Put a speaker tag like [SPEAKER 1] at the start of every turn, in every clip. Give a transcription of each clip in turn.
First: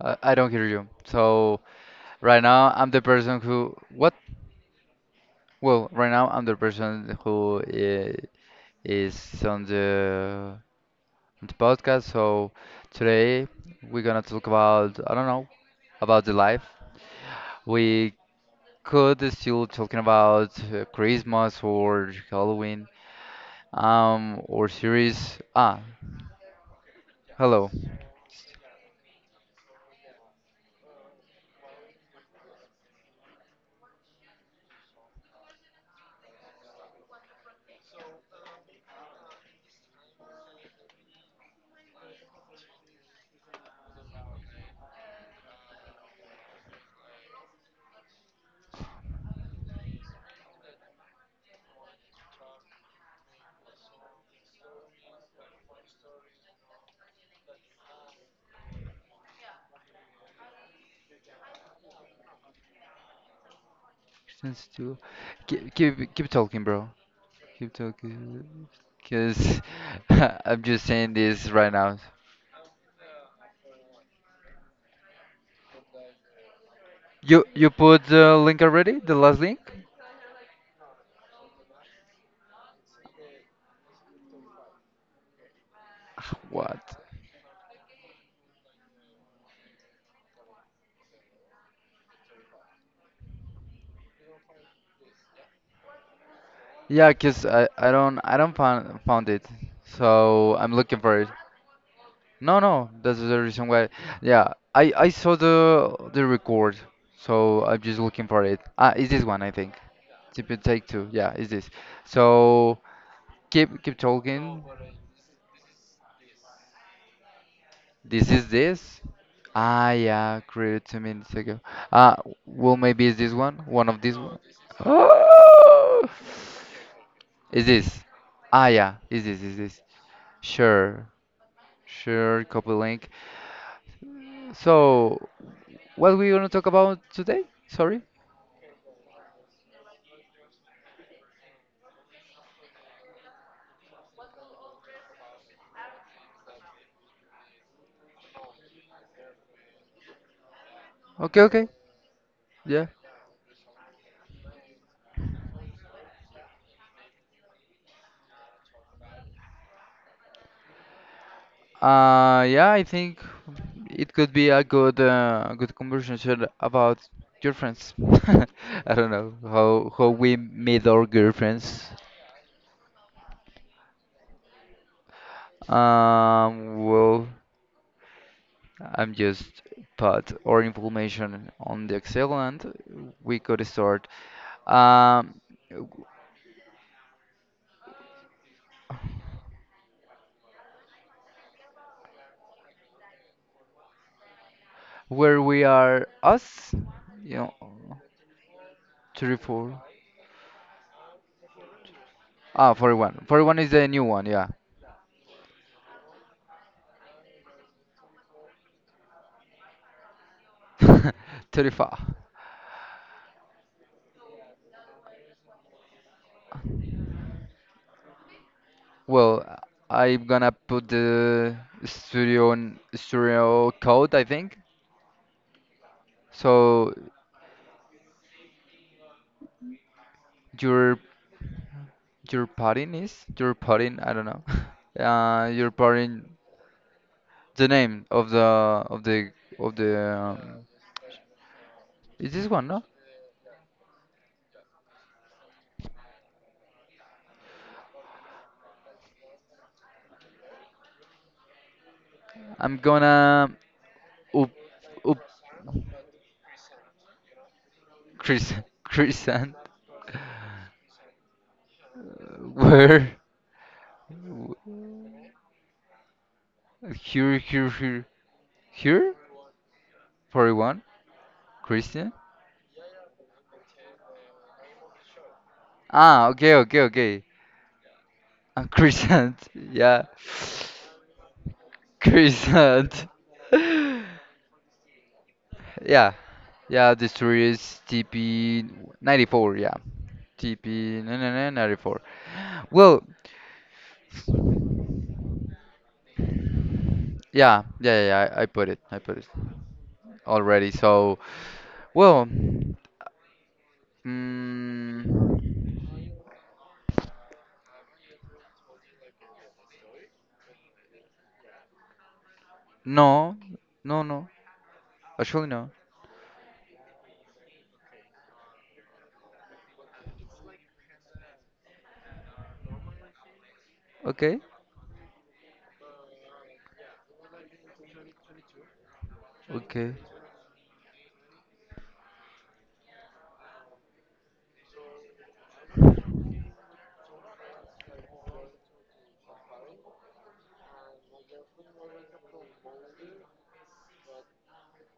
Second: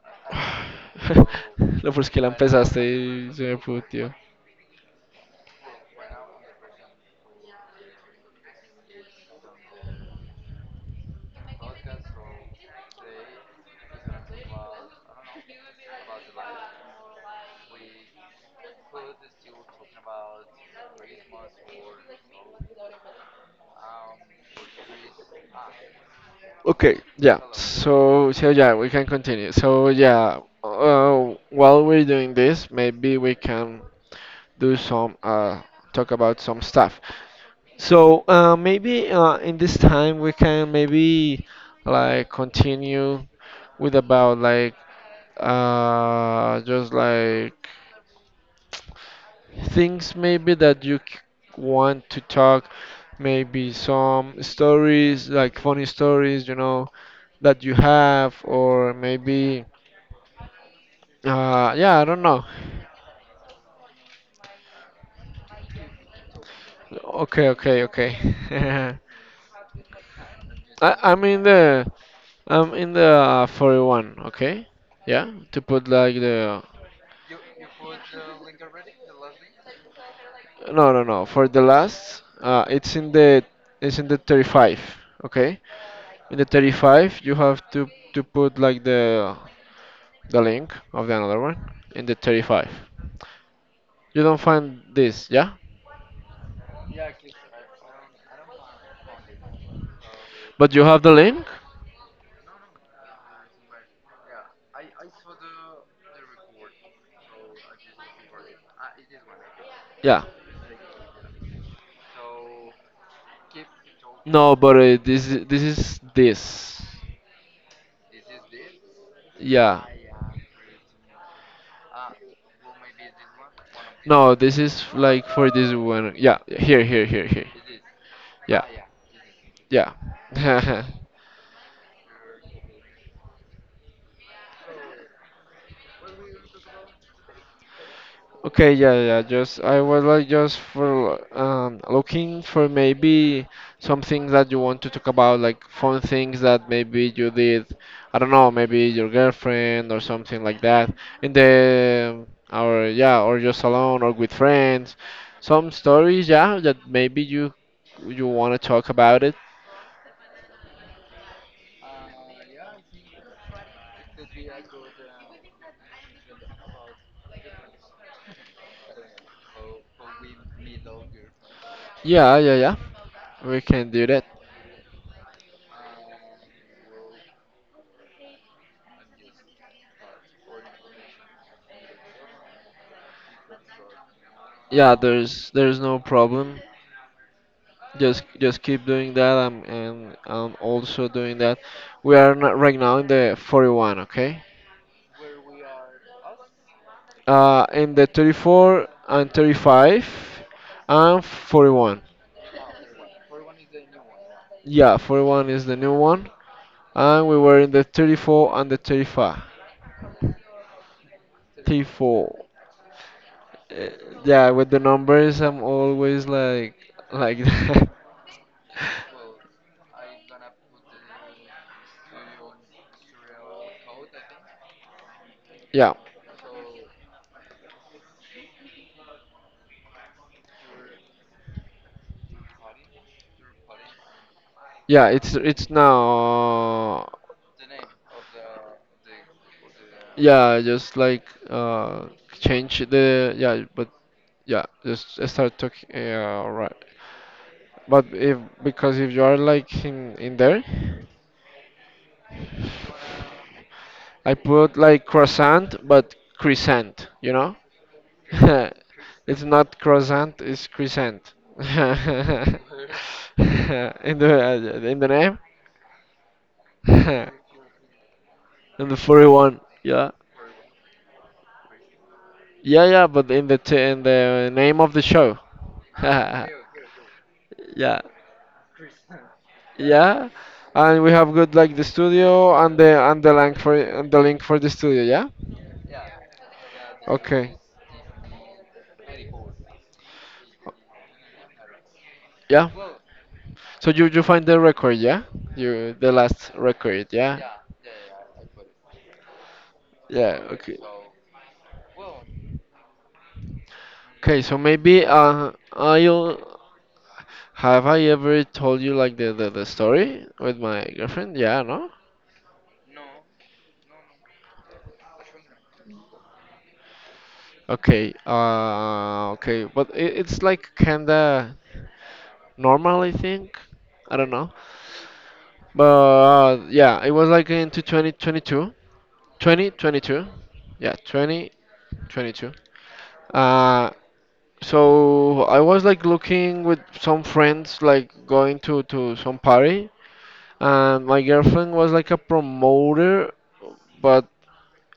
[SPEAKER 1] I don't hear you. So
[SPEAKER 2] lo por es que la
[SPEAKER 1] right now
[SPEAKER 2] empezaste
[SPEAKER 1] I'm the
[SPEAKER 2] y
[SPEAKER 1] person
[SPEAKER 2] se me
[SPEAKER 1] who what?
[SPEAKER 2] putió.
[SPEAKER 1] Well, right now I'm the person who is on the podcast. So today we're gonna talk about, I don't know, about the life. We could still talking about Christmas or Halloween. Or series.
[SPEAKER 2] Okay, yeah.
[SPEAKER 1] Hello.
[SPEAKER 2] So yeah, we can continue. So yeah, while we're doing this, maybe we can do some talk about some stuff. So maybe in this time we can maybe like continue with about like just like things maybe that want to talk, maybe some stories like funny stories, you know, that you have, or maybe yeah, I don't know.
[SPEAKER 1] Since you keep talking, bro.
[SPEAKER 2] Okay,
[SPEAKER 1] Keep
[SPEAKER 2] okay, okay.
[SPEAKER 1] talking. Because I'm just
[SPEAKER 2] I,
[SPEAKER 1] saying
[SPEAKER 2] i'm in
[SPEAKER 1] this right
[SPEAKER 2] the
[SPEAKER 1] now.
[SPEAKER 2] I'm in the 41, okay. Yeah, to put like the.
[SPEAKER 1] You put the link already? The last link?
[SPEAKER 2] No, no, no, for the last it's in the 35. Okay, in the
[SPEAKER 1] What?
[SPEAKER 2] 35 you have to put like the link of the another one in the 35. You don't find this, yeah?
[SPEAKER 1] Yeah, because I don't found it. So
[SPEAKER 2] But
[SPEAKER 1] I'm
[SPEAKER 2] you have
[SPEAKER 1] looking
[SPEAKER 2] the
[SPEAKER 1] for it.
[SPEAKER 2] link?
[SPEAKER 1] No, no, that's the reason why. Yeah, I saw the record. So I'm just looking for it. Is this one, I think.
[SPEAKER 2] Yeah.
[SPEAKER 1] Tip and take two. Yeah, is this. So keep
[SPEAKER 2] No,
[SPEAKER 1] talking.
[SPEAKER 2] but this is this.
[SPEAKER 1] This is this.
[SPEAKER 2] Yeah.
[SPEAKER 1] Yeah, created 2 minutes ago. Uh, well, maybe is this one? One of these
[SPEAKER 2] No,
[SPEAKER 1] one?
[SPEAKER 2] this is like for this
[SPEAKER 1] Oh!
[SPEAKER 2] one. Yeah, here, here, here, here.
[SPEAKER 1] Is this?
[SPEAKER 2] Yeah,
[SPEAKER 1] Yeah, is this,
[SPEAKER 2] yeah.
[SPEAKER 1] Sure, sure, copy link. So, what we gonna talk about today? Sorry?
[SPEAKER 2] Okay, yeah, yeah. Just I was like just for looking for maybe some things that you want to talk about, like fun things that maybe you did. I don't know, maybe your girlfriend or something like that. In
[SPEAKER 1] Okay, okay,
[SPEAKER 2] the
[SPEAKER 1] yeah.
[SPEAKER 2] Or yeah, or just alone or with friends. Some stories, yeah, that maybe you want to talk about it.
[SPEAKER 1] Yeah, I think it could be a good conversation about your friends. I don't know how we made our girlfriends.
[SPEAKER 2] Yeah, yeah, yeah. We can do that.
[SPEAKER 1] Well, I'm just put our information on the Excel, and we could start,
[SPEAKER 2] Yeah,
[SPEAKER 1] um,
[SPEAKER 2] there's no problem. Just keep doing that and am also doing that. We are not right now in the 41, okay.
[SPEAKER 1] where we are us, you know,
[SPEAKER 2] In the 34 and
[SPEAKER 1] three, four.
[SPEAKER 2] 35 and 41.
[SPEAKER 1] 41. 41 is the new one, yeah.
[SPEAKER 2] Yeah, 41 is the new one, and we were in the 34 and the 35.
[SPEAKER 1] 35.
[SPEAKER 2] 34. Uh, yeah, with the numbers I'm always like that.
[SPEAKER 1] Well, I'm gonna put the studio on studio code, I think.
[SPEAKER 2] Yeah,
[SPEAKER 1] So your your padding is your padding, I don't know.
[SPEAKER 2] yeah, it's it's
[SPEAKER 1] Your
[SPEAKER 2] now,
[SPEAKER 1] padding,
[SPEAKER 2] uh,
[SPEAKER 1] the name of of the the
[SPEAKER 2] yeah, just like
[SPEAKER 1] is this one?
[SPEAKER 2] change
[SPEAKER 1] No,
[SPEAKER 2] the, yeah, but yeah, just start talking. Yeah, right. But if Because if you are like in there,
[SPEAKER 1] I'm gonna
[SPEAKER 2] I
[SPEAKER 1] up
[SPEAKER 2] put like
[SPEAKER 1] up
[SPEAKER 2] croissant, but crescent.
[SPEAKER 1] chris
[SPEAKER 2] It's
[SPEAKER 1] chrisant.
[SPEAKER 2] not croissant, it's crescent. in
[SPEAKER 1] Where?
[SPEAKER 2] in the name,
[SPEAKER 1] here here here
[SPEAKER 2] in the
[SPEAKER 1] here
[SPEAKER 2] furry one. Yeah,
[SPEAKER 1] for one christian.
[SPEAKER 2] yeah, yeah. But in the name of the show.
[SPEAKER 1] Okay, okay, okay.
[SPEAKER 2] Yeah,
[SPEAKER 1] Chrisant. Yeah.
[SPEAKER 2] yeah, and we have good like the studio and the
[SPEAKER 1] Chrisant.
[SPEAKER 2] and the link for and the link for the studio, yeah.
[SPEAKER 1] yeah yeah, the story
[SPEAKER 2] Okay.
[SPEAKER 1] is tp 94. Yeah, tp 94.
[SPEAKER 2] Yeah.
[SPEAKER 1] Well,
[SPEAKER 2] So you find the record, yeah? You the last record, yeah?
[SPEAKER 1] yeah, I put it.
[SPEAKER 2] Yeah,
[SPEAKER 1] Already,
[SPEAKER 2] okay.
[SPEAKER 1] so. Well,
[SPEAKER 2] Okay, so maybe
[SPEAKER 1] mm,
[SPEAKER 2] I'll have I ever told you like the story with my girlfriend? Yeah, no?
[SPEAKER 1] no, no, no. Actually, no.
[SPEAKER 2] Okay. Okay, but it's like kinda normal, I think. I don't
[SPEAKER 1] Okay,
[SPEAKER 2] know. But yeah, it was like into 2022.
[SPEAKER 1] okay,
[SPEAKER 2] 2022. Yeah, 2022. Uh So I was like looking with some friends, like going to some party, and my girlfriend was like a promoter, but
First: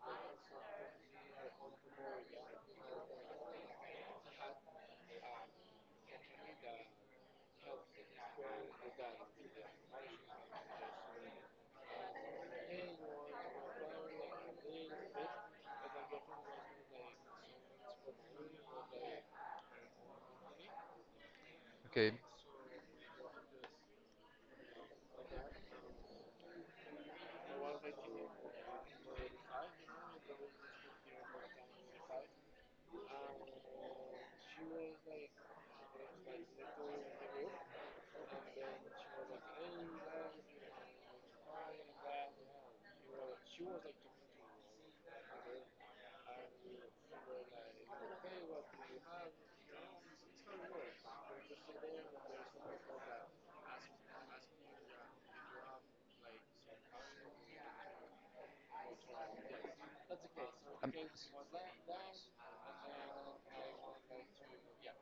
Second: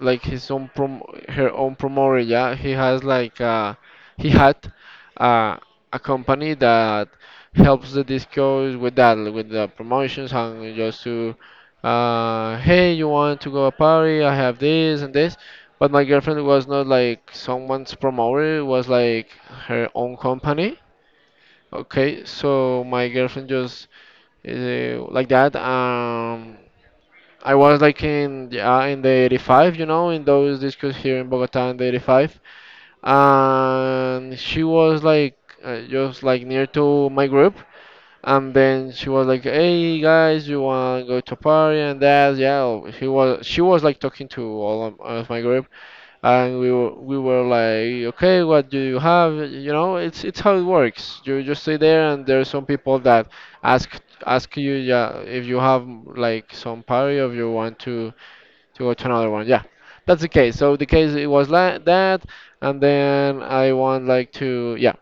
[SPEAKER 2] like his own prom her own promoter. Yeah, he has like he had uh, a company that helps the discos with that, with the promotions, and just to, hey, you want to go a party, I have this and this. But my girlfriend was not like someone's promoter, it was like her own company.
[SPEAKER 1] okay.
[SPEAKER 2] Okay, so my girlfriend just like that. I was like in, yeah, in the 85, you know, in those discos here in Bogota in the 85, and she was like just like near to my group, and then she was like, "Hey guys, you wanna go to a party?" And that, yeah. Oh, she was like talking to all of my group, and we were like, "Okay, what do you have?" You know, it's how it works. You just stay there, and there are some people that ask ask you, yeah, if you have like some party or if you want to go to another one. Yeah, that's the case. So the
[SPEAKER 1] Um,
[SPEAKER 2] case, it was like that, and then I want like to, yeah.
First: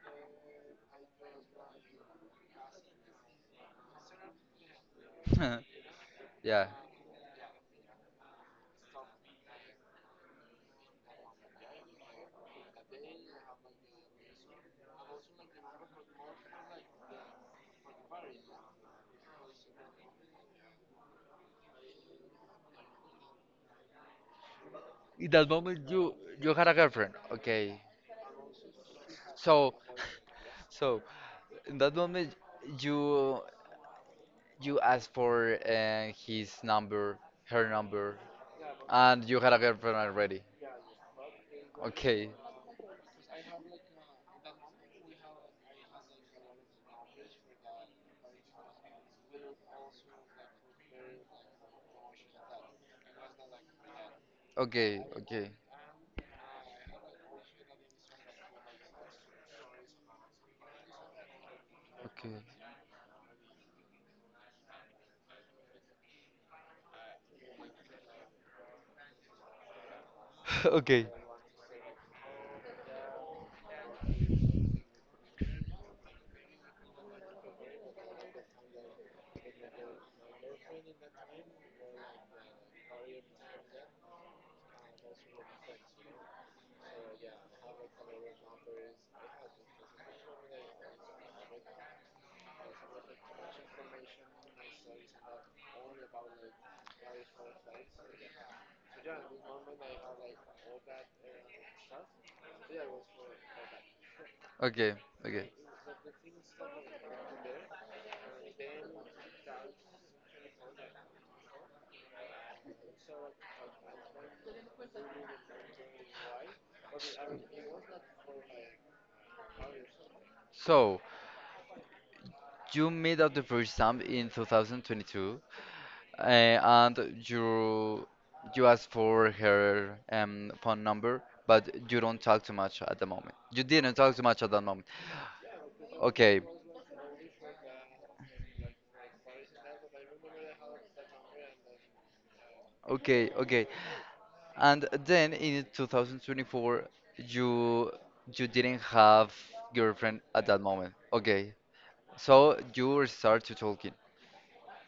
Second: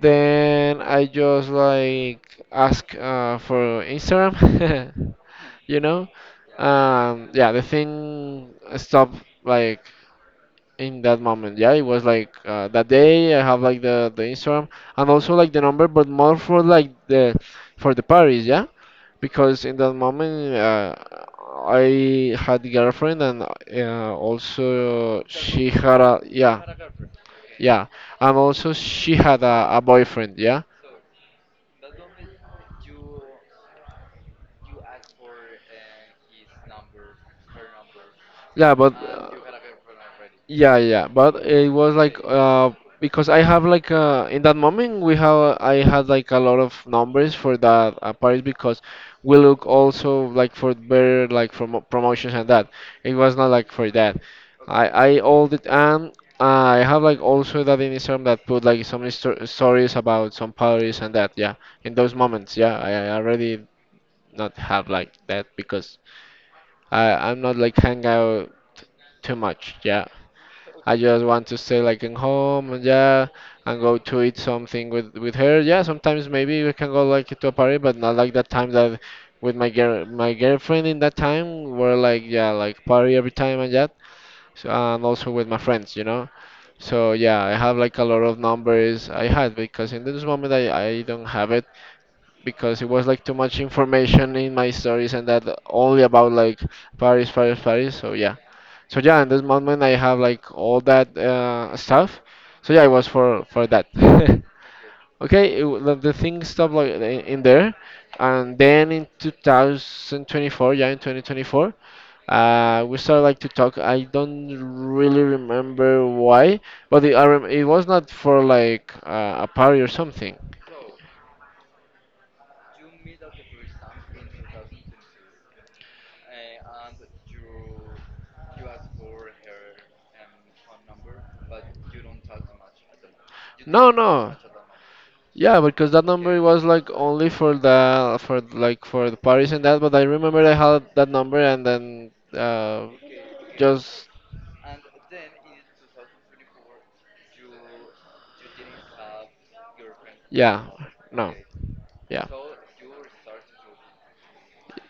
[SPEAKER 2] Then I just like ask for Instagram. You know.
[SPEAKER 1] yeah.
[SPEAKER 2] Yeah, the thing stopped like in that moment. Yeah, it was like that day. I have like the Instagram, and also like the number, but more for like the for the parties. Yeah, because in that moment I had girlfriend, and also
[SPEAKER 1] In that
[SPEAKER 2] she
[SPEAKER 1] moment,
[SPEAKER 2] had
[SPEAKER 1] you
[SPEAKER 2] a,
[SPEAKER 1] you
[SPEAKER 2] yeah.
[SPEAKER 1] had a girlfriend. Okay.
[SPEAKER 2] Yeah, and also she had a,
[SPEAKER 1] So,
[SPEAKER 2] a boyfriend. Yeah.
[SPEAKER 1] so in that moment, you you asked for his number, her number,
[SPEAKER 2] Yeah, but
[SPEAKER 1] and you had a girlfriend already.
[SPEAKER 2] yeah, yeah, but it was like
[SPEAKER 1] Okay.
[SPEAKER 2] because I have like in that moment we have I had like a lot of numbers for that Paris, because we look also like for better, like for promotions and that. It was not like for that.
[SPEAKER 1] Okay.
[SPEAKER 2] I all
[SPEAKER 1] Okay.
[SPEAKER 2] the and I have like also that in Instagram, that put like some stories about some Paris and that. Yeah, in those moments,
[SPEAKER 1] Okay.
[SPEAKER 2] yeah, I already not have like that, because. I'm not like hang out too much. Yeah, I
[SPEAKER 1] Okay.
[SPEAKER 2] just want to stay like in home, and yeah, and go to eat something with her. Yeah, sometimes maybe we can go like to a party, but not like that time that with my girlfriend, in that time we're like, yeah, like party every time and that. So, and also with my friends. So yeah, I have like a lot of numbers I had, because in this moment I don't have it, because it was like too much information in my stories and that, only about like Paris, Paris, Paris. So yeah, in this moment I have like all that stuff. So yeah, it was for that.
[SPEAKER 1] Okay. Okay.
[SPEAKER 2] Okay, the thing stopped like in there, and then in 2024, yeah, in 2024, we started like to talk. I don't really remember why, but it was not for like a party or something.
[SPEAKER 1] So. You made up the first time in 2022, and you you asked for her phone number, but you don't talk too much at the moment. You didn't talk too much at that moment.
[SPEAKER 2] Yeah, because that. Okay. Number
[SPEAKER 1] Okay,
[SPEAKER 2] was like only for the parties and that. But I remember I had that number, and then
[SPEAKER 1] okay, okay.
[SPEAKER 2] just,
[SPEAKER 1] And then in 2024, you you didn't have girlfriend at
[SPEAKER 2] yeah,
[SPEAKER 1] that
[SPEAKER 2] anymore.
[SPEAKER 1] moment.
[SPEAKER 2] No,
[SPEAKER 1] Okay, so you start to talking.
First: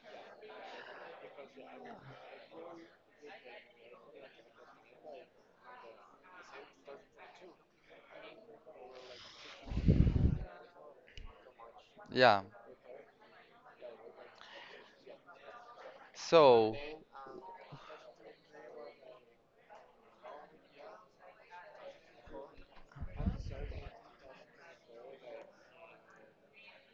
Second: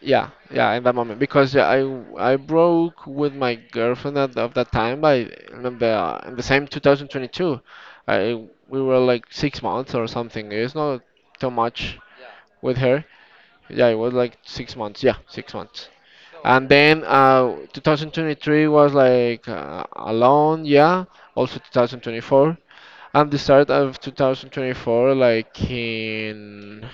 [SPEAKER 2] yeah, yeah, in that moment, because yeah, I broke with my girlfriend at of that time by in the same 2022. I We were like 6 months or something. It's not too much
[SPEAKER 1] Yeah.
[SPEAKER 2] with her. Yeah, it was like 6 months. Yeah, 6 months. And
[SPEAKER 1] So
[SPEAKER 2] then 2023 was like alone. Yeah, also 2024. And the start of 2024, like in,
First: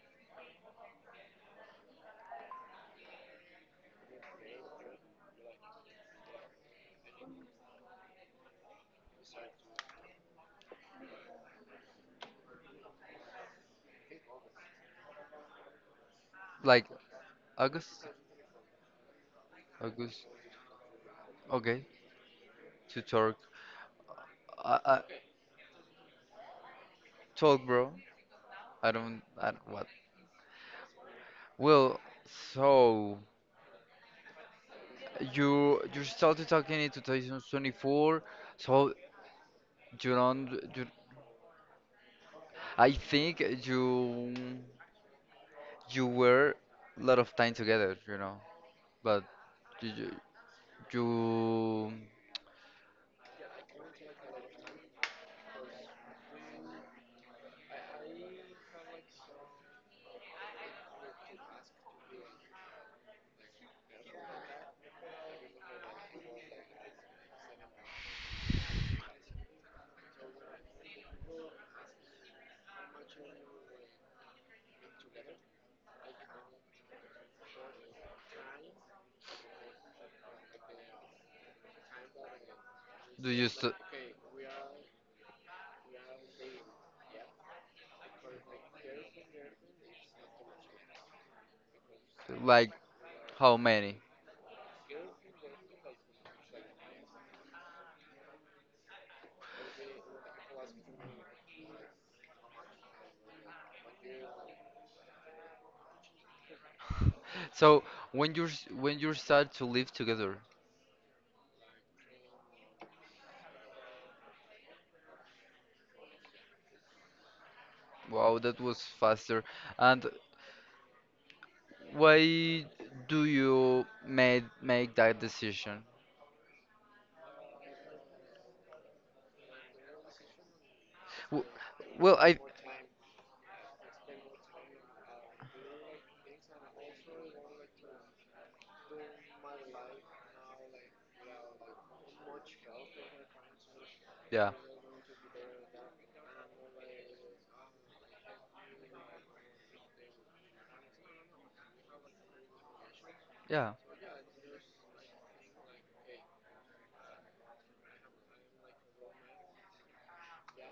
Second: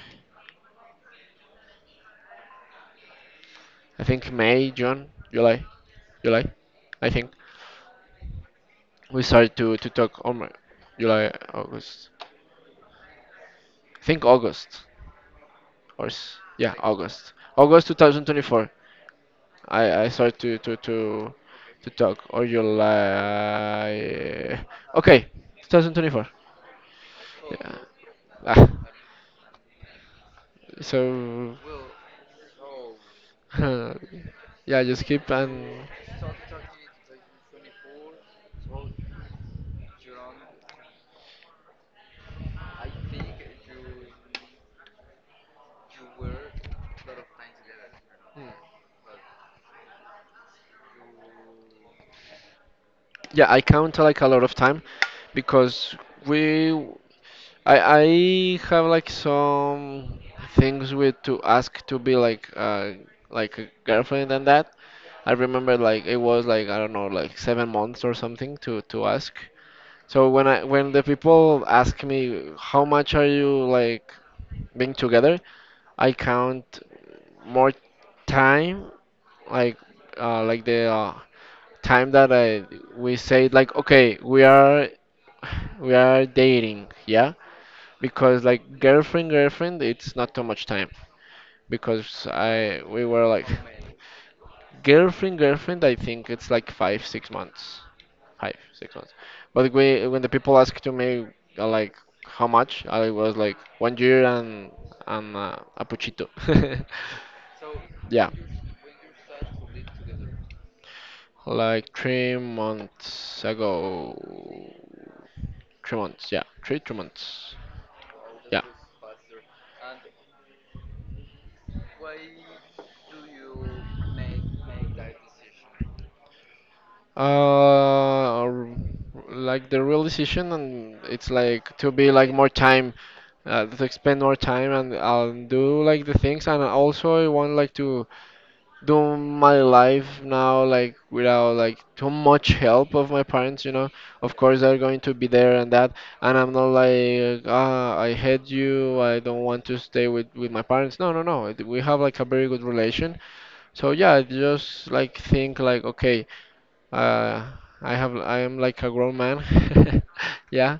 [SPEAKER 2] I think, May, June, July, July, I think, we started to talk on July, August. I think August, yeah,
[SPEAKER 1] like
[SPEAKER 2] August. August
[SPEAKER 1] August,
[SPEAKER 2] 2024. I
[SPEAKER 1] August.
[SPEAKER 2] started
[SPEAKER 1] Okay,
[SPEAKER 2] to talk, or
[SPEAKER 1] to talk.
[SPEAKER 2] July.
[SPEAKER 1] I, I,
[SPEAKER 2] Okay, 2024.
[SPEAKER 1] Talk,
[SPEAKER 2] Yeah.
[SPEAKER 1] bro.
[SPEAKER 2] Ah,
[SPEAKER 1] I don't what.
[SPEAKER 2] so
[SPEAKER 1] Well, so
[SPEAKER 2] yeah, just keep,
[SPEAKER 1] you
[SPEAKER 2] and
[SPEAKER 1] you started talking in 2024, so you don't you, I think you were a lot of time together, you know. But you you, you
[SPEAKER 2] yeah, I count like a lot of time, because we I have like some things with to ask to be like a girlfriend and that. I remember, like, it was like, I don't know, like 7 months or something to ask. So when the people ask me how much are you like being together, I count more time, like like the, time that I we
[SPEAKER 1] do you
[SPEAKER 2] say,
[SPEAKER 1] st
[SPEAKER 2] like, okay, we are dating, yeah, because like girlfriend girlfriend, it's not too much time, because
[SPEAKER 1] like,
[SPEAKER 2] I we were like
[SPEAKER 1] how many?
[SPEAKER 2] girlfriend girlfriend, I think it's like 5, 6 months, five six months but we, when the people asked to me, like how much, I was like one year and a puchito.
[SPEAKER 1] So
[SPEAKER 2] Yeah,
[SPEAKER 1] when when you start to live together,
[SPEAKER 2] like 3 months ago. 3 months, yeah. Three, two months,
[SPEAKER 1] wow,
[SPEAKER 2] yeah.
[SPEAKER 1] that was faster. And why do you made make that decision?
[SPEAKER 2] Uh, r- like the real decision, and it's
[SPEAKER 1] W-
[SPEAKER 2] like to be
[SPEAKER 1] Well,
[SPEAKER 2] like
[SPEAKER 1] I
[SPEAKER 2] more time, to spend more time and I'll do like the things, and also I want like to do my life now, like, without like too much help of my parents. You know, of
[SPEAKER 1] yeah,
[SPEAKER 2] course they're going to be there and that, and I'm not like, ah, I hate you, I don't want to stay with my parents. No, no, no. We have like a very good relation.
[SPEAKER 1] yeah,
[SPEAKER 2] So yeah, I just like think, like, okay. Uh, I am like a grown man. Yeah,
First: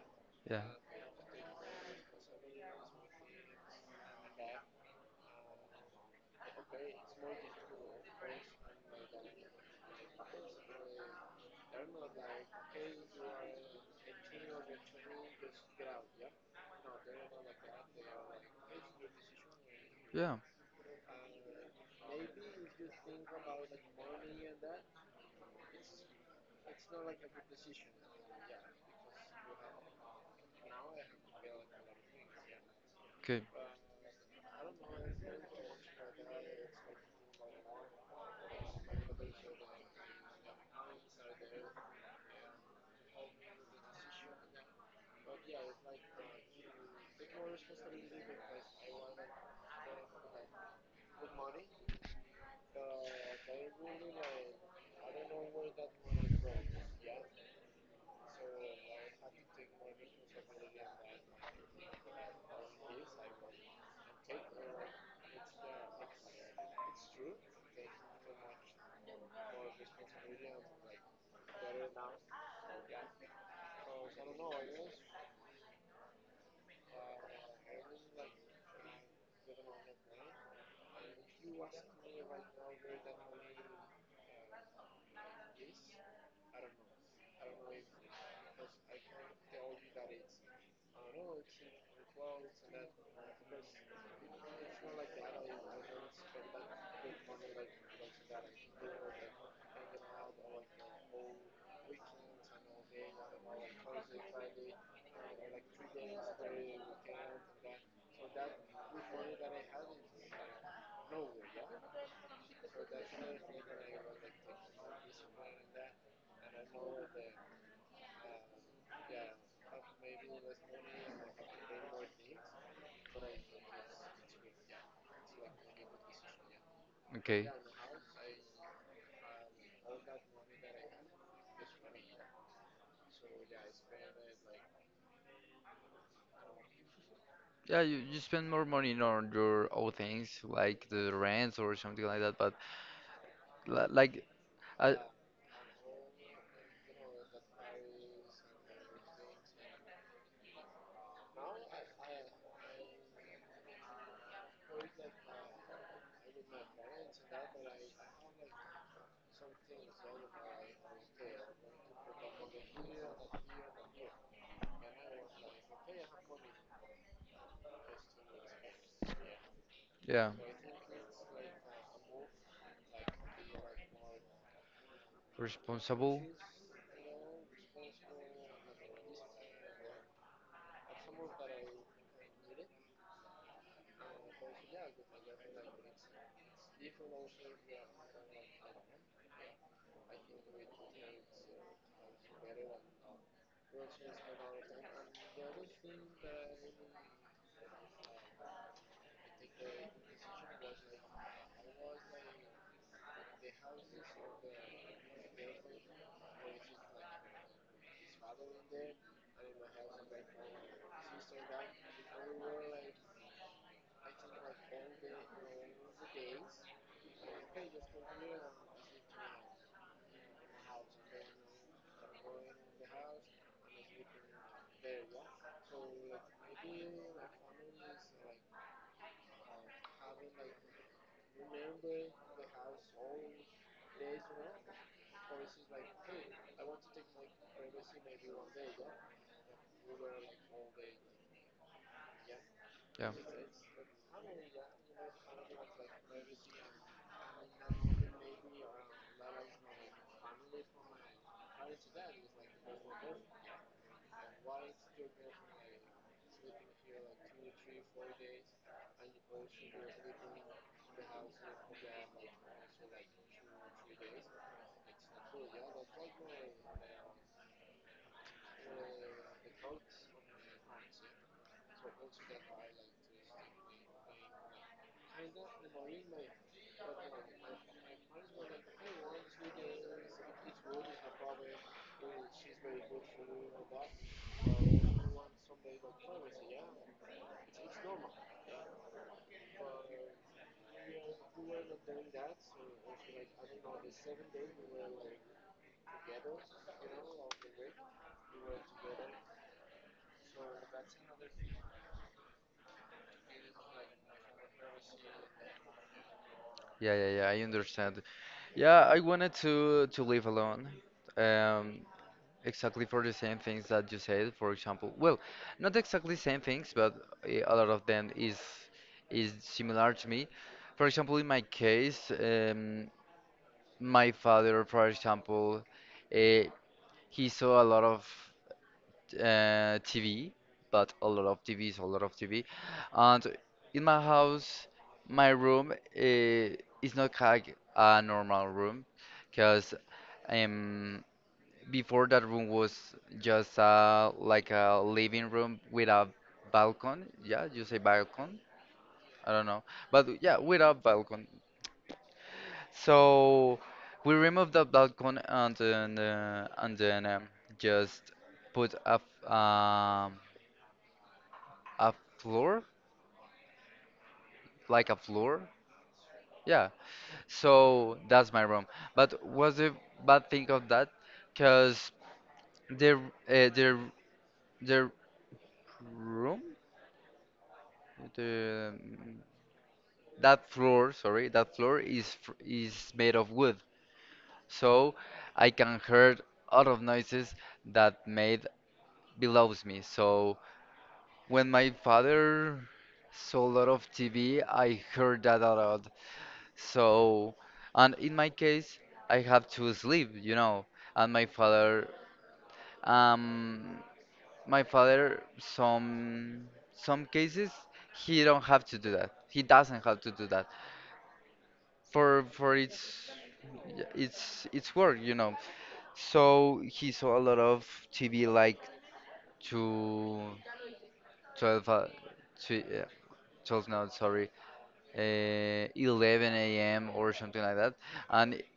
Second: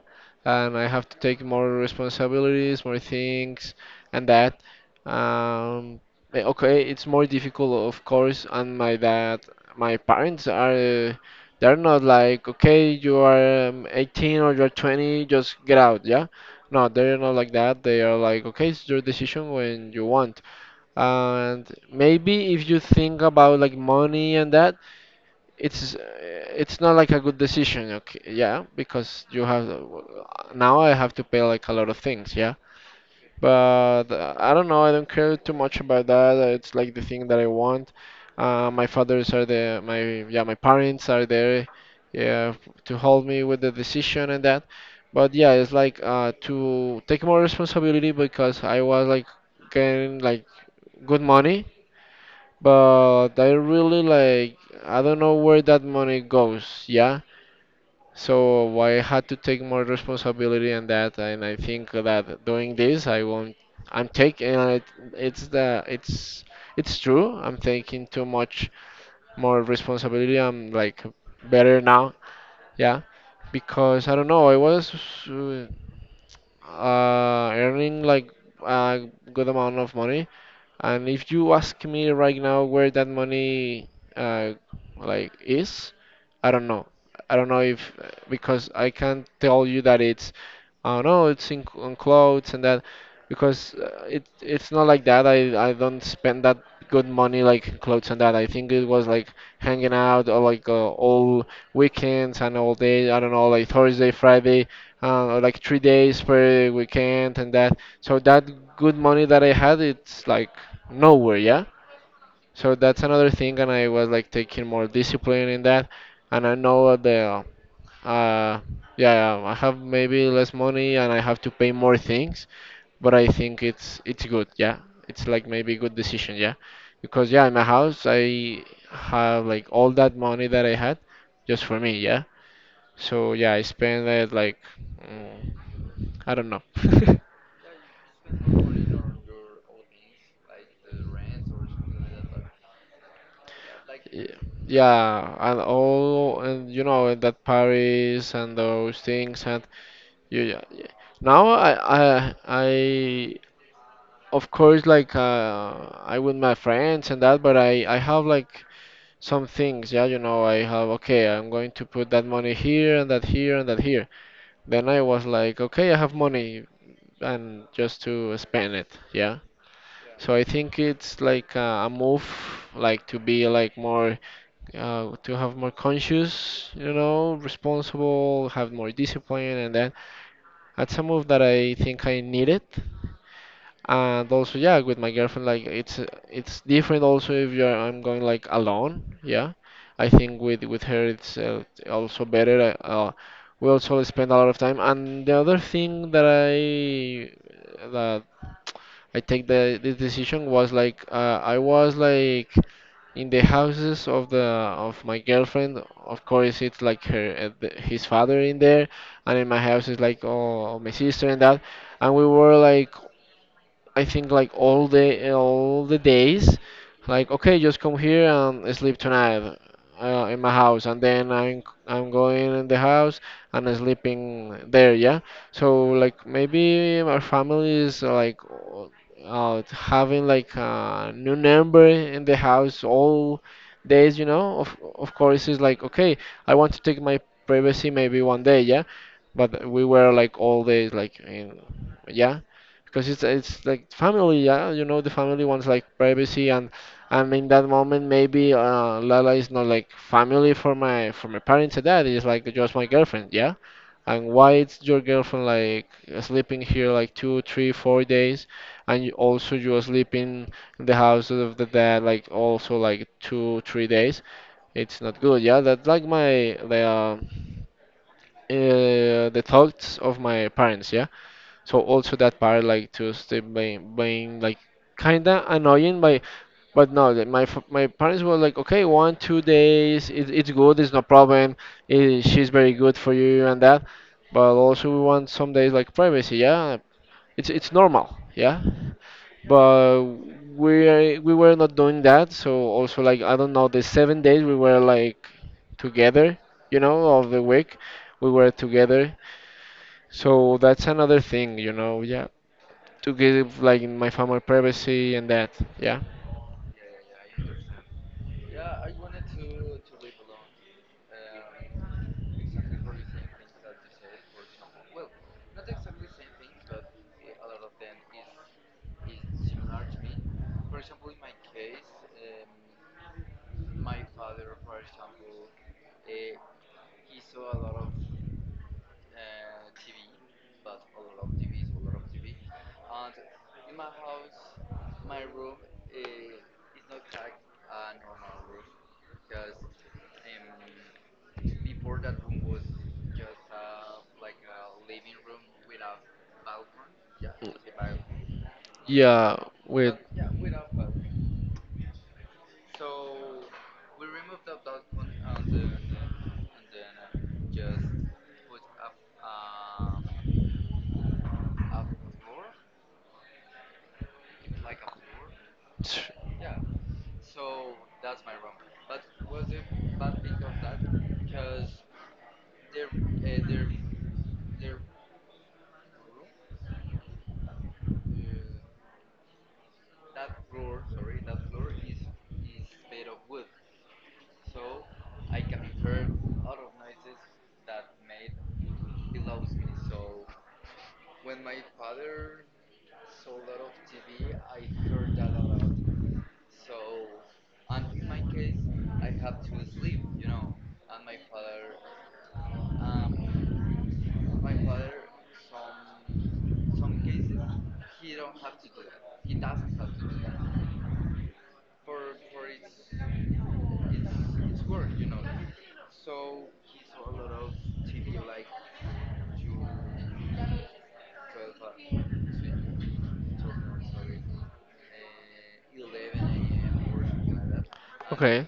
[SPEAKER 1] yeah,
[SPEAKER 2] and I have to take more responsibilities, more things, and that. Um, okay, it's more difficult, of course. And my parents are, uh, they're not like, okay, you are, 18 or you're 20, just get out. Yeah, no, they're not like that. They are like, okay, it's your decision when you
[SPEAKER 1] yeah.
[SPEAKER 2] want. And maybe if you think about like money and that, it's uh, it's not like a good decision. Okay, yeah, because you have now I have to pay like a lot of things, yeah.
[SPEAKER 1] Okay,
[SPEAKER 2] But I don't know, I don't care too much about that. It's like the thing that I want. My fathers are there, my, yeah, my parents are there, yeah, to help me with the decision and that. But yeah, it's like to take more responsibility, because I was like getting like good money, but I really like, I don't know where that money goes, yeah. So I had to take more responsibility in that, and I think that doing this, I won't. I'm taking it, it's the it's true. I'm taking too much more responsibility. I'm like better now, yeah, because I don't know. I was earning like a good amount of money, and if you ask me right now where that money uh, like is, I don't know. I don't know if, because I can't tell you that it's, oh no, it's on clothes and that, because it's not like that. I don't spend that good money like in clothes and that. I think it was like hanging out, or like all weekends and all day. I don't know, like Thursday, Friday, or like 3 days per weekend and that. So that good money that I had, it's like nowhere, yeah? So that's another thing, and I was like taking more discipline in that. And I know uh, yeah, I have maybe less money and I have to pay more things, but I think it's good, yeah. It's like maybe good decision, yeah. Because yeah,
[SPEAKER 1] okay.
[SPEAKER 2] in my house I have like all that money that I had just for me, yeah. So yeah, I spend it like, mm, I don't know.
[SPEAKER 1] Yeah, you spend more money on your own things, like the rents or something like that. But like,
[SPEAKER 2] Y-
[SPEAKER 1] uh,
[SPEAKER 2] Yeah, and all, and and that Paris and those things, and you, yeah, yeah. Now I, of course, like I with my friends and that, but I have like some things, yeah, I have, okay, I'm going to put that money here and that here and that here. Then I was like, okay, I have money and just to spend it, yeah.
[SPEAKER 1] yeah,
[SPEAKER 2] So I think it's like a move, like to be like more to have more
[SPEAKER 1] responsible.
[SPEAKER 2] conscious, responsible, have more discipline, and then that's a move that I think I needed. And also, yeah, with my girlfriend, like it's different. Also, if you're I'm going like alone, yeah, I think with her it's also better. We also spend a lot of time. And the other thing that I take the this decision was like I was like in the houses of my girlfriend, of course, it's like his father in there, and in my house it's like, oh, my sister and that, and we were like, I think, like all the days, like, okay, just come here and sleep tonight in my house, and then I'm going in the house and sleeping there, yeah. So like maybe our family is like having like a new number in the house all days. Of course, it's like, okay, I want to take my privacy maybe one day, yeah. But we were like all days like in, yeah,
[SPEAKER 1] Yeah,
[SPEAKER 2] because it's like family, yeah. You know, the family wants like privacy, and in that moment maybe Lala is not like family for my parents and that is like just my girlfriend, yeah. And why it's your girlfriend like sleeping here like two, three, 4 days, and you also you're sleeping in the house of the dad like also like two, 3 days. It's not good, yeah. That's like my the. The thoughts of my parents, yeah. So also that part like to stay being like kinda annoying, but no, like, my parents were like, okay, 1, 2 days, it's good, it's no problem, she's very good for you and that, but also we want some days like privacy, yeah, it's normal, yeah, but we were not doing that, so also like, I don't know, the 7 days we were like together, of the week, we were together, so that's another thing, yeah, to give like my family privacy and that. Yeah.
[SPEAKER 1] yeah, yeah, yeah. I understand. Yeah, I wanted to live alone. Um, Exactly for the same things that you said, for example. Well, not exactly same things, but a lot of them is similar to me. For example, in my case, my father, for example, uh, he saw a lot of TV, but a lot of TVs, a lot of TV. And in my house, my room, is not like a normal room, because before, that room was just like a living room with a balcony. Yeah, you say balcony? I
[SPEAKER 2] Yeah,
[SPEAKER 1] don't know.
[SPEAKER 2] with.
[SPEAKER 1] But yeah, with a balcony. So we removed the balcony, and then just put a floor, like a floor. Yeah, so that's my room. But was the bad thing of that? Because the, r- uh, the, the room, the that floor is made of wood, so I can hear a lot of noises that made below me. So when my father saw a lot of TV, I heard that a lot. So, and in my case, I have to sleep, you know, and my father, um, some cases he don't have to do that. He doesn't have to do that, for its, yeah, its work, you know. So he saw a lot of TV like to 12, to, yeah, 12 now, sorry, 11 a.m. or something like that, and
[SPEAKER 2] Okay.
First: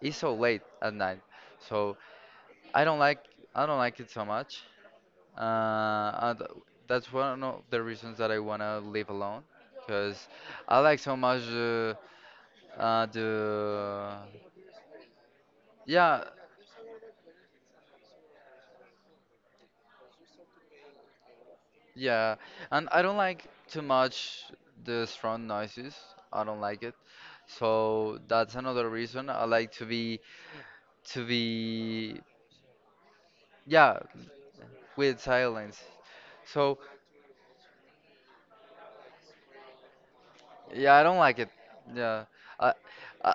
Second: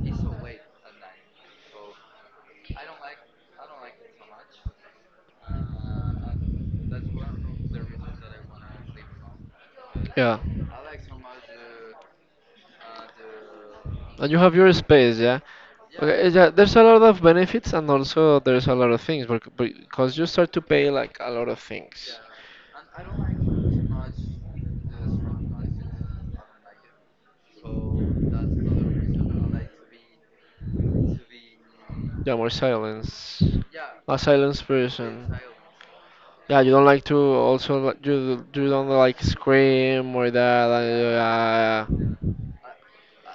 [SPEAKER 1] it's so late at night. So I don't like I don't like it so much. And that's one of the reasons that I wanna live alone, because
[SPEAKER 2] Yeah.
[SPEAKER 1] I like so much, the.
[SPEAKER 2] And you have your space, yeah?
[SPEAKER 1] Yeah.
[SPEAKER 2] Okay, yeah, there's a lot of benefits, and also there's a lot of things because you start to pay like a lot of things.
[SPEAKER 1] Yeah, and I don't like too much the strong noises. I don't like it. So that's another reason I like to be, to be
[SPEAKER 2] Yeah, more silence.
[SPEAKER 1] yeah,
[SPEAKER 2] A silence
[SPEAKER 1] with
[SPEAKER 2] person.
[SPEAKER 1] silence.
[SPEAKER 2] Yeah, you
[SPEAKER 1] So
[SPEAKER 2] don't like to also, you don't like scream or that.
[SPEAKER 1] yeah, I don't like it. Yeah. I I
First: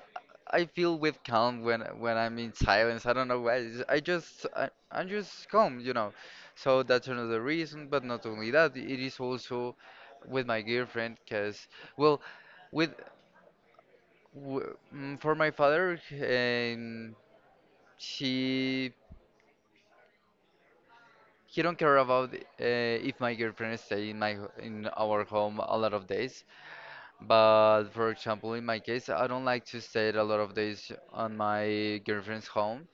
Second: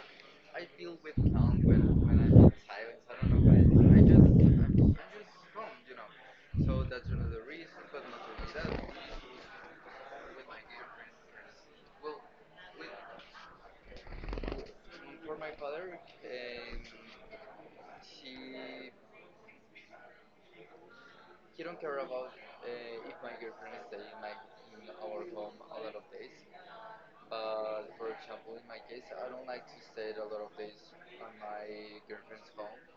[SPEAKER 1] I feel with calm when I'm in silence. I don't know why. I'm just calm, you know. So that's another reason, but not only that, it is also with my girlfriend because, well, with For my father, she he don't care about if my girlfriend stay in our home a lot of days. But for example, in my case, I don't like to stay a lot of days on my girlfriend's home,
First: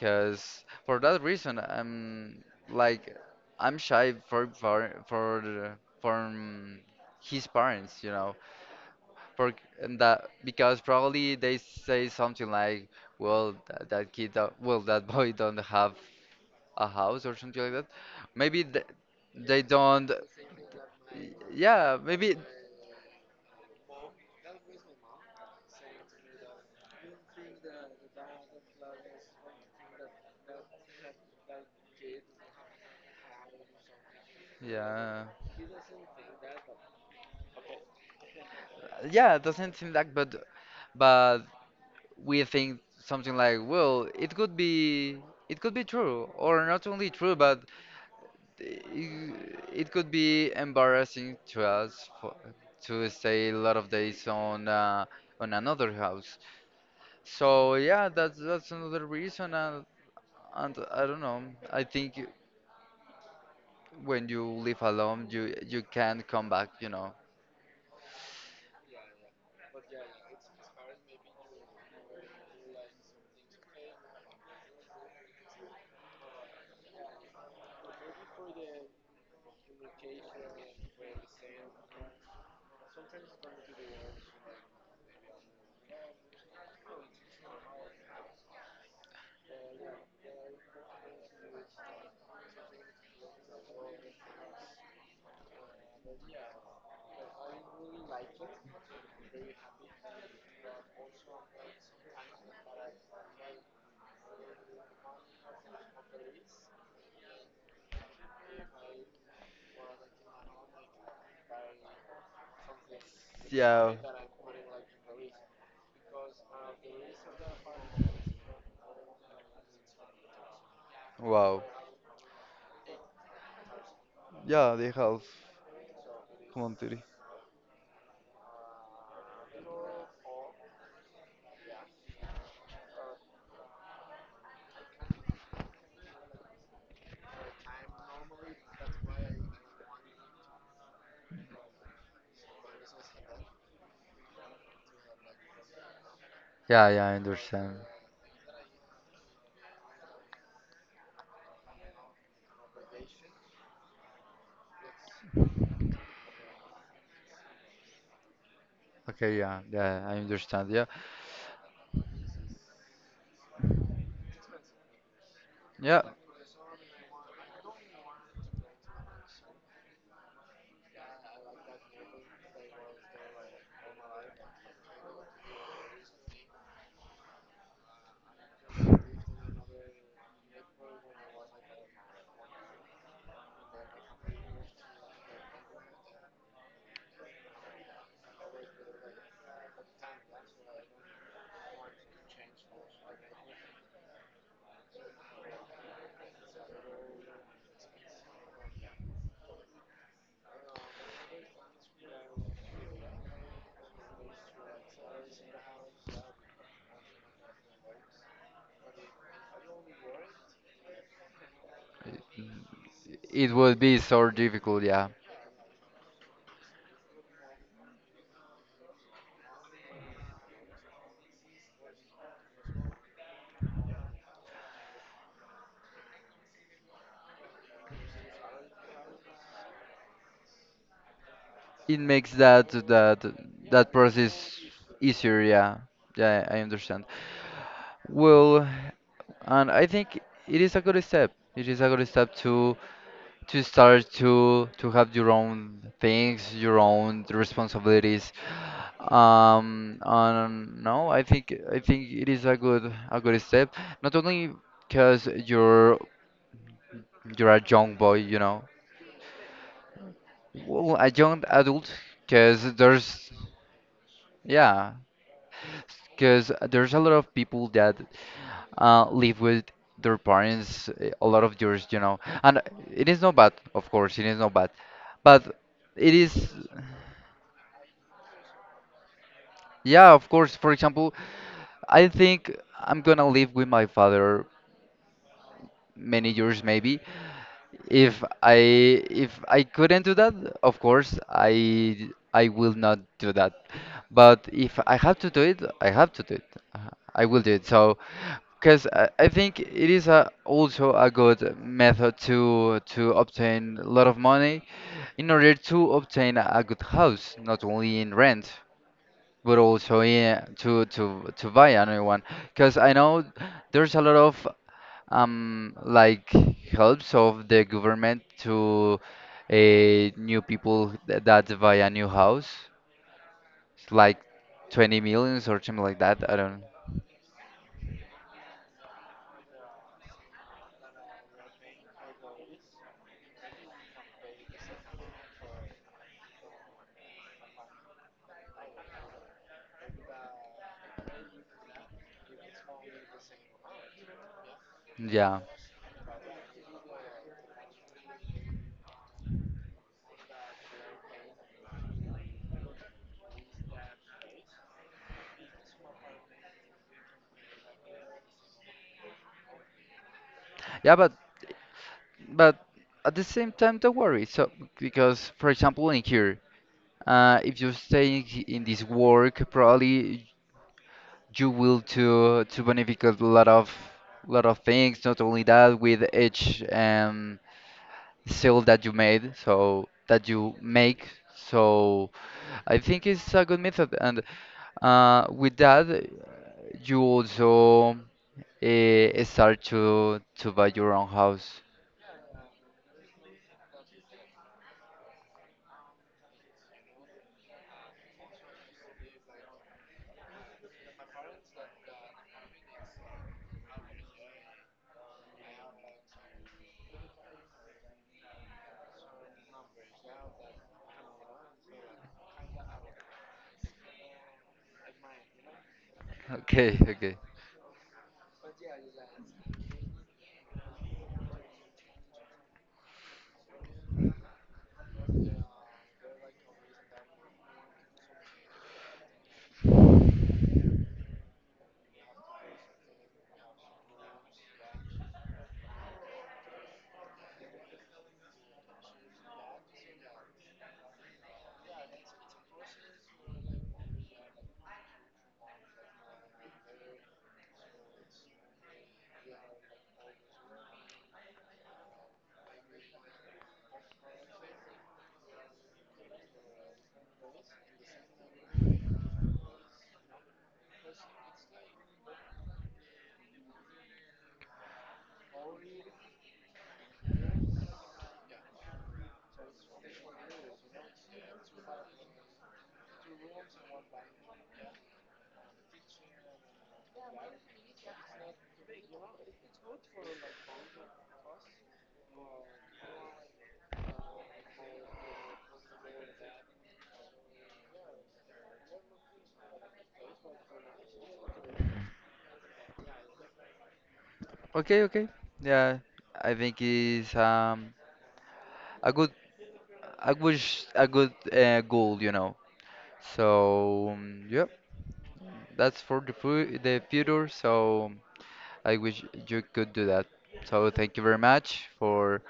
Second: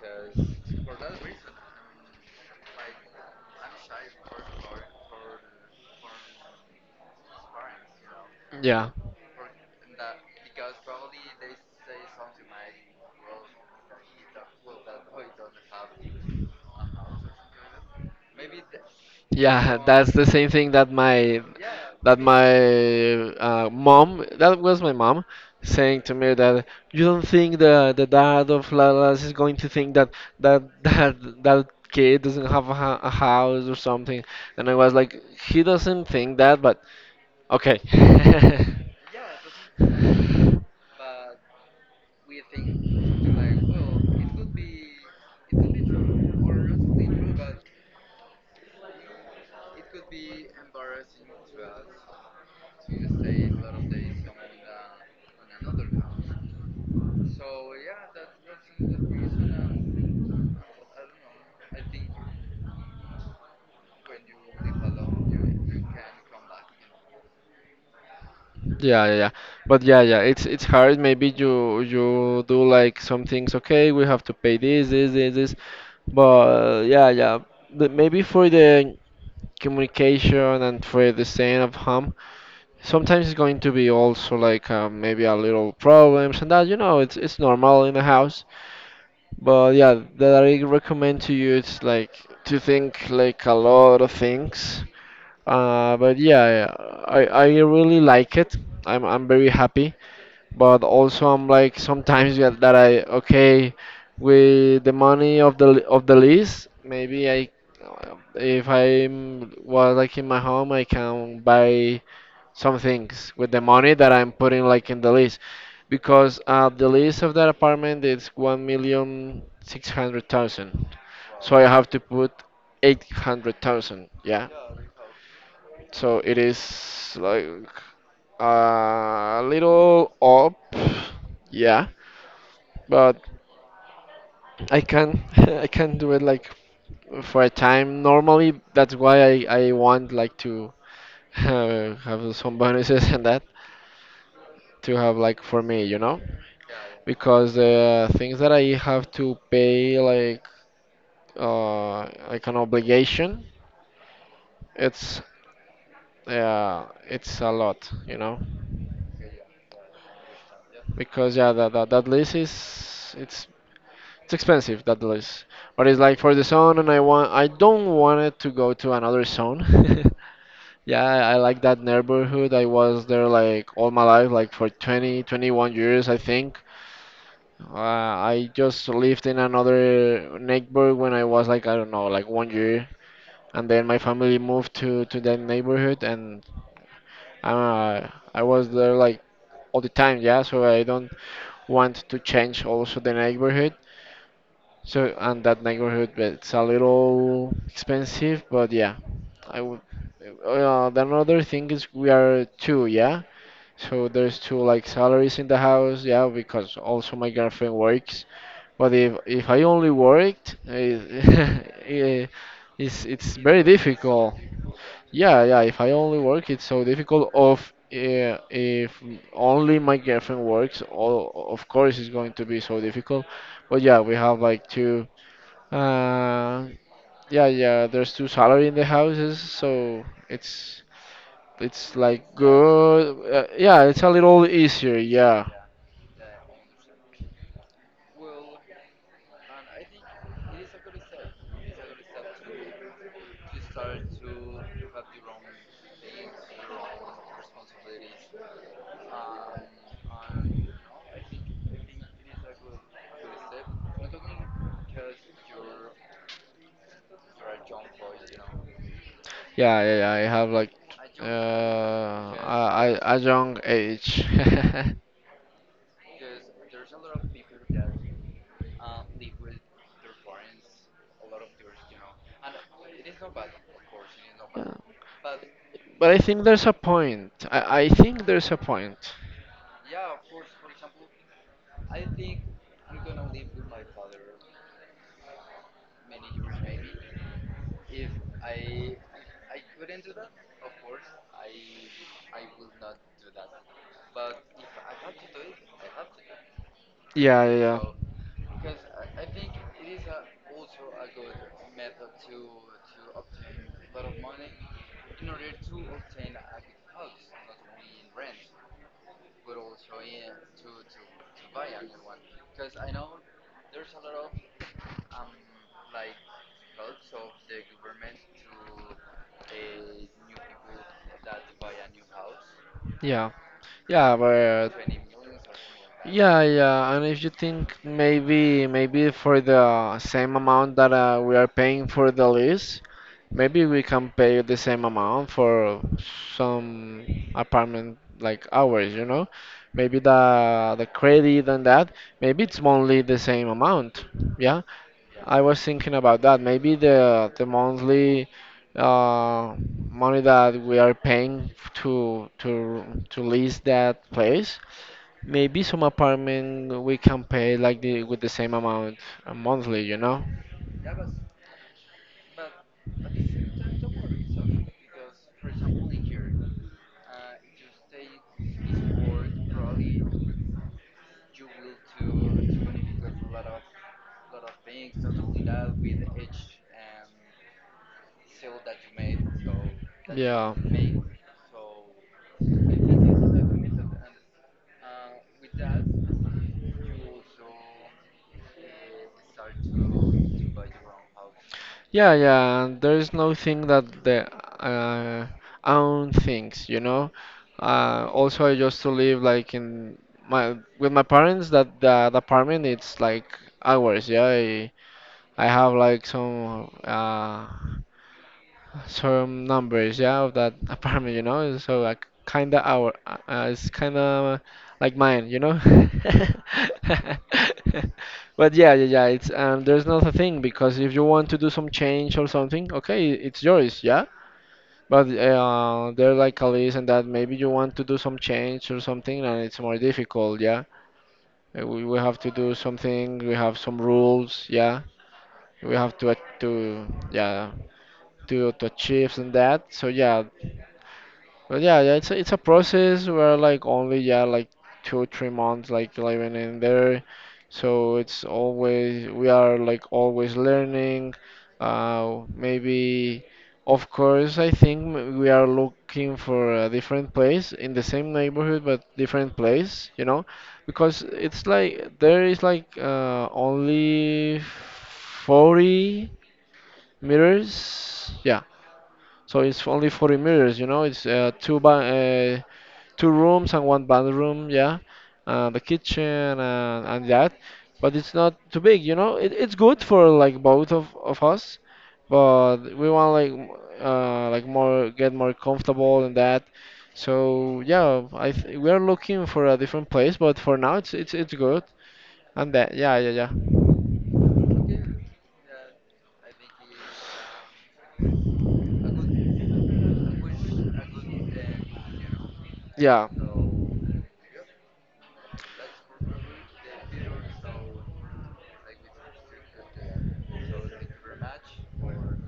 [SPEAKER 1] cause for that reason, like I'm shy for from his parents, you know.
[SPEAKER 2] Yeah.
[SPEAKER 1] For And that because probably they say something like, "Well, that kid, don't, well, that boy don't have a house or something like that." Maybe th they
[SPEAKER 2] Yeah,
[SPEAKER 1] don't.
[SPEAKER 2] that's the same thing that my
[SPEAKER 1] Yeah,
[SPEAKER 2] that
[SPEAKER 1] maybe.
[SPEAKER 2] my mom, that was my mom saying to me that, you don't think the dad of Lalas is going to think that, that that that kid doesn't have a house or something, and I was like,
[SPEAKER 1] Yeah,
[SPEAKER 2] he doesn't think that, but okay.
[SPEAKER 1] yeah. It doesn't seem like, but but we think something like, "Well, it could be." It could be true, or not only true, but it, it could be embarrassing to us, to stay a lot of days on another house. So yeah, that's another reason, and I don't know. I think when you live alone, you can't come back. You know.
[SPEAKER 2] Yeah, yeah, yeah. But yeah, yeah, it's hard. Maybe you do like some things. Okay, we have to pay this, this, this, this. But yeah, yeah. But maybe for the communication and for the staying of home, sometimes it's going to be also like maybe a little problems, and that it's normal in a house, but yeah, that I recommend to you, it's like to think like a lot of things, but yeah, I really like it. I'm very happy, but also I'm like sometimes that that I, okay, with the money of of the lease, maybe I if I'm was like in my home, I can buy some things with the
[SPEAKER 1] Yeah.
[SPEAKER 2] money that I'm putting like in the lease, because the lease of that apartment is 1,600,000, so
[SPEAKER 1] Wow.
[SPEAKER 2] I have to put 800,000, yeah.
[SPEAKER 1] Yeah, they have
[SPEAKER 2] So it
[SPEAKER 1] commentary.
[SPEAKER 2] is like a little up, yeah, but I can I can do it like for a time. Normally, that's why I want like to have some bonuses and that, to have like for me,
[SPEAKER 1] Yeah, yeah, I
[SPEAKER 2] because
[SPEAKER 1] understand.
[SPEAKER 2] the things that I have to pay like, uh like an obligation, it's, yeah, it's a lot,
[SPEAKER 1] Okay, yeah, yeah, I understand. Yeah,
[SPEAKER 2] because yeah, that that lease is, it's expensive, that lease. But it's
[SPEAKER 1] yeah,
[SPEAKER 2] like for the zone, and I don't want it to go to another zone. Yeah, I like that neighborhood. I was there like all my life, like for 20, 21 years, I think. I just lived in another neighborhood when I was like, I don't know, like one year. And then my family moved to that neighborhood, and uh, I was there like all the time, yeah. So I don't want to change also the neighborhood. So, and that neighborhood, but it's a little expensive, but yeah, I would. The another thing is, we are two, yeah. So there's two like salaries in the house, yeah, because also my girlfriend works. But if I only worked, it's
[SPEAKER 1] it
[SPEAKER 2] very
[SPEAKER 1] would be so
[SPEAKER 2] difficult.
[SPEAKER 1] difficult. Yeah,
[SPEAKER 2] Yeah, yeah. If I only work, it's so difficult. Of If only my girlfriend works, all, of course it's going to be so difficult. But yeah, we have like two. Uh, yeah, yeah. There's two salary in the houses, so it's it's
[SPEAKER 1] it makes
[SPEAKER 2] like
[SPEAKER 1] that that
[SPEAKER 2] good. Yeah,
[SPEAKER 1] that
[SPEAKER 2] it's a little
[SPEAKER 1] process
[SPEAKER 2] easier.
[SPEAKER 1] easier.
[SPEAKER 2] Yeah.
[SPEAKER 1] Yeah, yeah, I understand. Well, and I think it is a good step. It is a good step to start to have your own things, your own responsibilities. And no, I think it is a good step. Not only because you're a young boy, you know,
[SPEAKER 2] Yeah, yeah, yeah. I have like
[SPEAKER 1] well, a young adult, because
[SPEAKER 2] a
[SPEAKER 1] there's
[SPEAKER 2] young age.
[SPEAKER 1] yeah, because there's a lot of people that live with their parents, a lot of years, you know. And it is not bad, of course, it is not bad. But
[SPEAKER 2] But
[SPEAKER 1] it
[SPEAKER 2] I think
[SPEAKER 1] is,
[SPEAKER 2] there's a point. I think there's a point.
[SPEAKER 1] yeah, of course. For example, I think I'm gonna live with my father many years maybe. If I if I couldn't do that, of course I will not do that. But if I have to do it, I have to do it. Uh, I will do it.
[SPEAKER 2] Yeah.
[SPEAKER 1] So, because I think it is also a good method to obtain a lot of money in order to obtain a good house, not only in rent but also, yeah, to to buy another one, because I know there's a lot of like helps of the government to new people that buy a new house.
[SPEAKER 2] Yeah.
[SPEAKER 1] It's
[SPEAKER 2] Yeah,
[SPEAKER 1] like
[SPEAKER 2] but
[SPEAKER 1] 20 millions or something like that, I
[SPEAKER 2] yeah,
[SPEAKER 1] don't.
[SPEAKER 2] yeah. And if you think, maybe for the same amount that we are paying for the lease, maybe we can pay the same amount for some apartment like ours, you know? Maybe the credit and that, maybe it's only the same amount. Yeah.
[SPEAKER 1] yeah
[SPEAKER 2] I was thinking about that. Maybe the monthly uh, money that we are paying to to to lease that place. Maybe some apartment we can pay like the with the same amount monthly, you know?
[SPEAKER 1] yeah but but at the same time don't worry. So, because for example in here, if you stay in this work, probably you will to benefit a lot of things. Not only that, with each sale that you made, so that you make. So I think it's a good method, and, with that, you also start to buy your own house.
[SPEAKER 2] Yeah, yeah, and there is no thing that the uh, own things. Also, I used to live like in my with my parents. That the apartment, it's like hours. Yeah, I have like some numbers, yeah, of that apartment. So like kinda our, it's kinda like mine, you know.
[SPEAKER 1] Okay, okay,
[SPEAKER 2] But yeah, yeah, yeah. It's There's not a thing, because if you want to do some change or something, okay, it's yours, yeah. But they're like a list and that, maybe you want to do some change or something, and it's more difficult, yeah. We have to do something, we have some rules, yeah. We have to, to, yeah, to achieve and that. So yeah, but yeah, yeah, it's a process where like only, yeah, like 2 or 3 months like living in there, so it's always, we are like always learning. Maybe, of course, I think, we are looking for a different place in the same neighborhood but different place, because it's like there is like only 40 meters, yeah. So it's only 40 meters, it's two by two rooms and one bathroom, yeah, the kitchen and that. But it's not too big, you know. It's good for like both of us, but we want like like more, get more comfortable and that. So yeah, I th we are looking for a different place, but for now it's good. And that, yeah, yeah,
[SPEAKER 1] okay, okay. Yeah, I think it's a good, I wish a good goal, you know.
[SPEAKER 2] yeah, yeah.
[SPEAKER 1] So yeah. That's for the future. So I wish you could do that. So thank you very much for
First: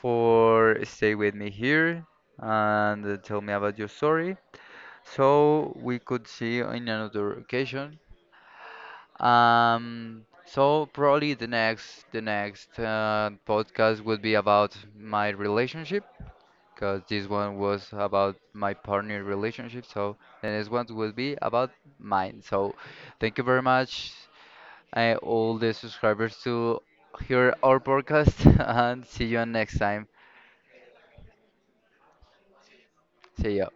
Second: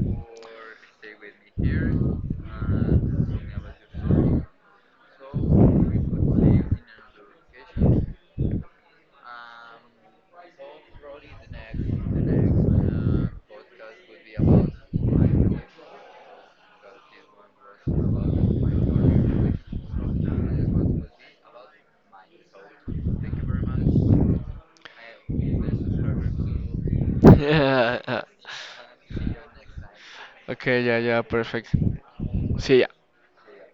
[SPEAKER 1] stay with me here and, tell me about your story. So we could see in another occasion. So probably the next podcast would be about my relationship, because this one was about my partner relationship. So the next one will be about mine. So thank you very much, all the subscribers to hear our
[SPEAKER 2] Yeah.
[SPEAKER 1] podcast and see you on next time.
[SPEAKER 2] Okay, yeah, yeah, perfect. See ya.
[SPEAKER 1] See ya.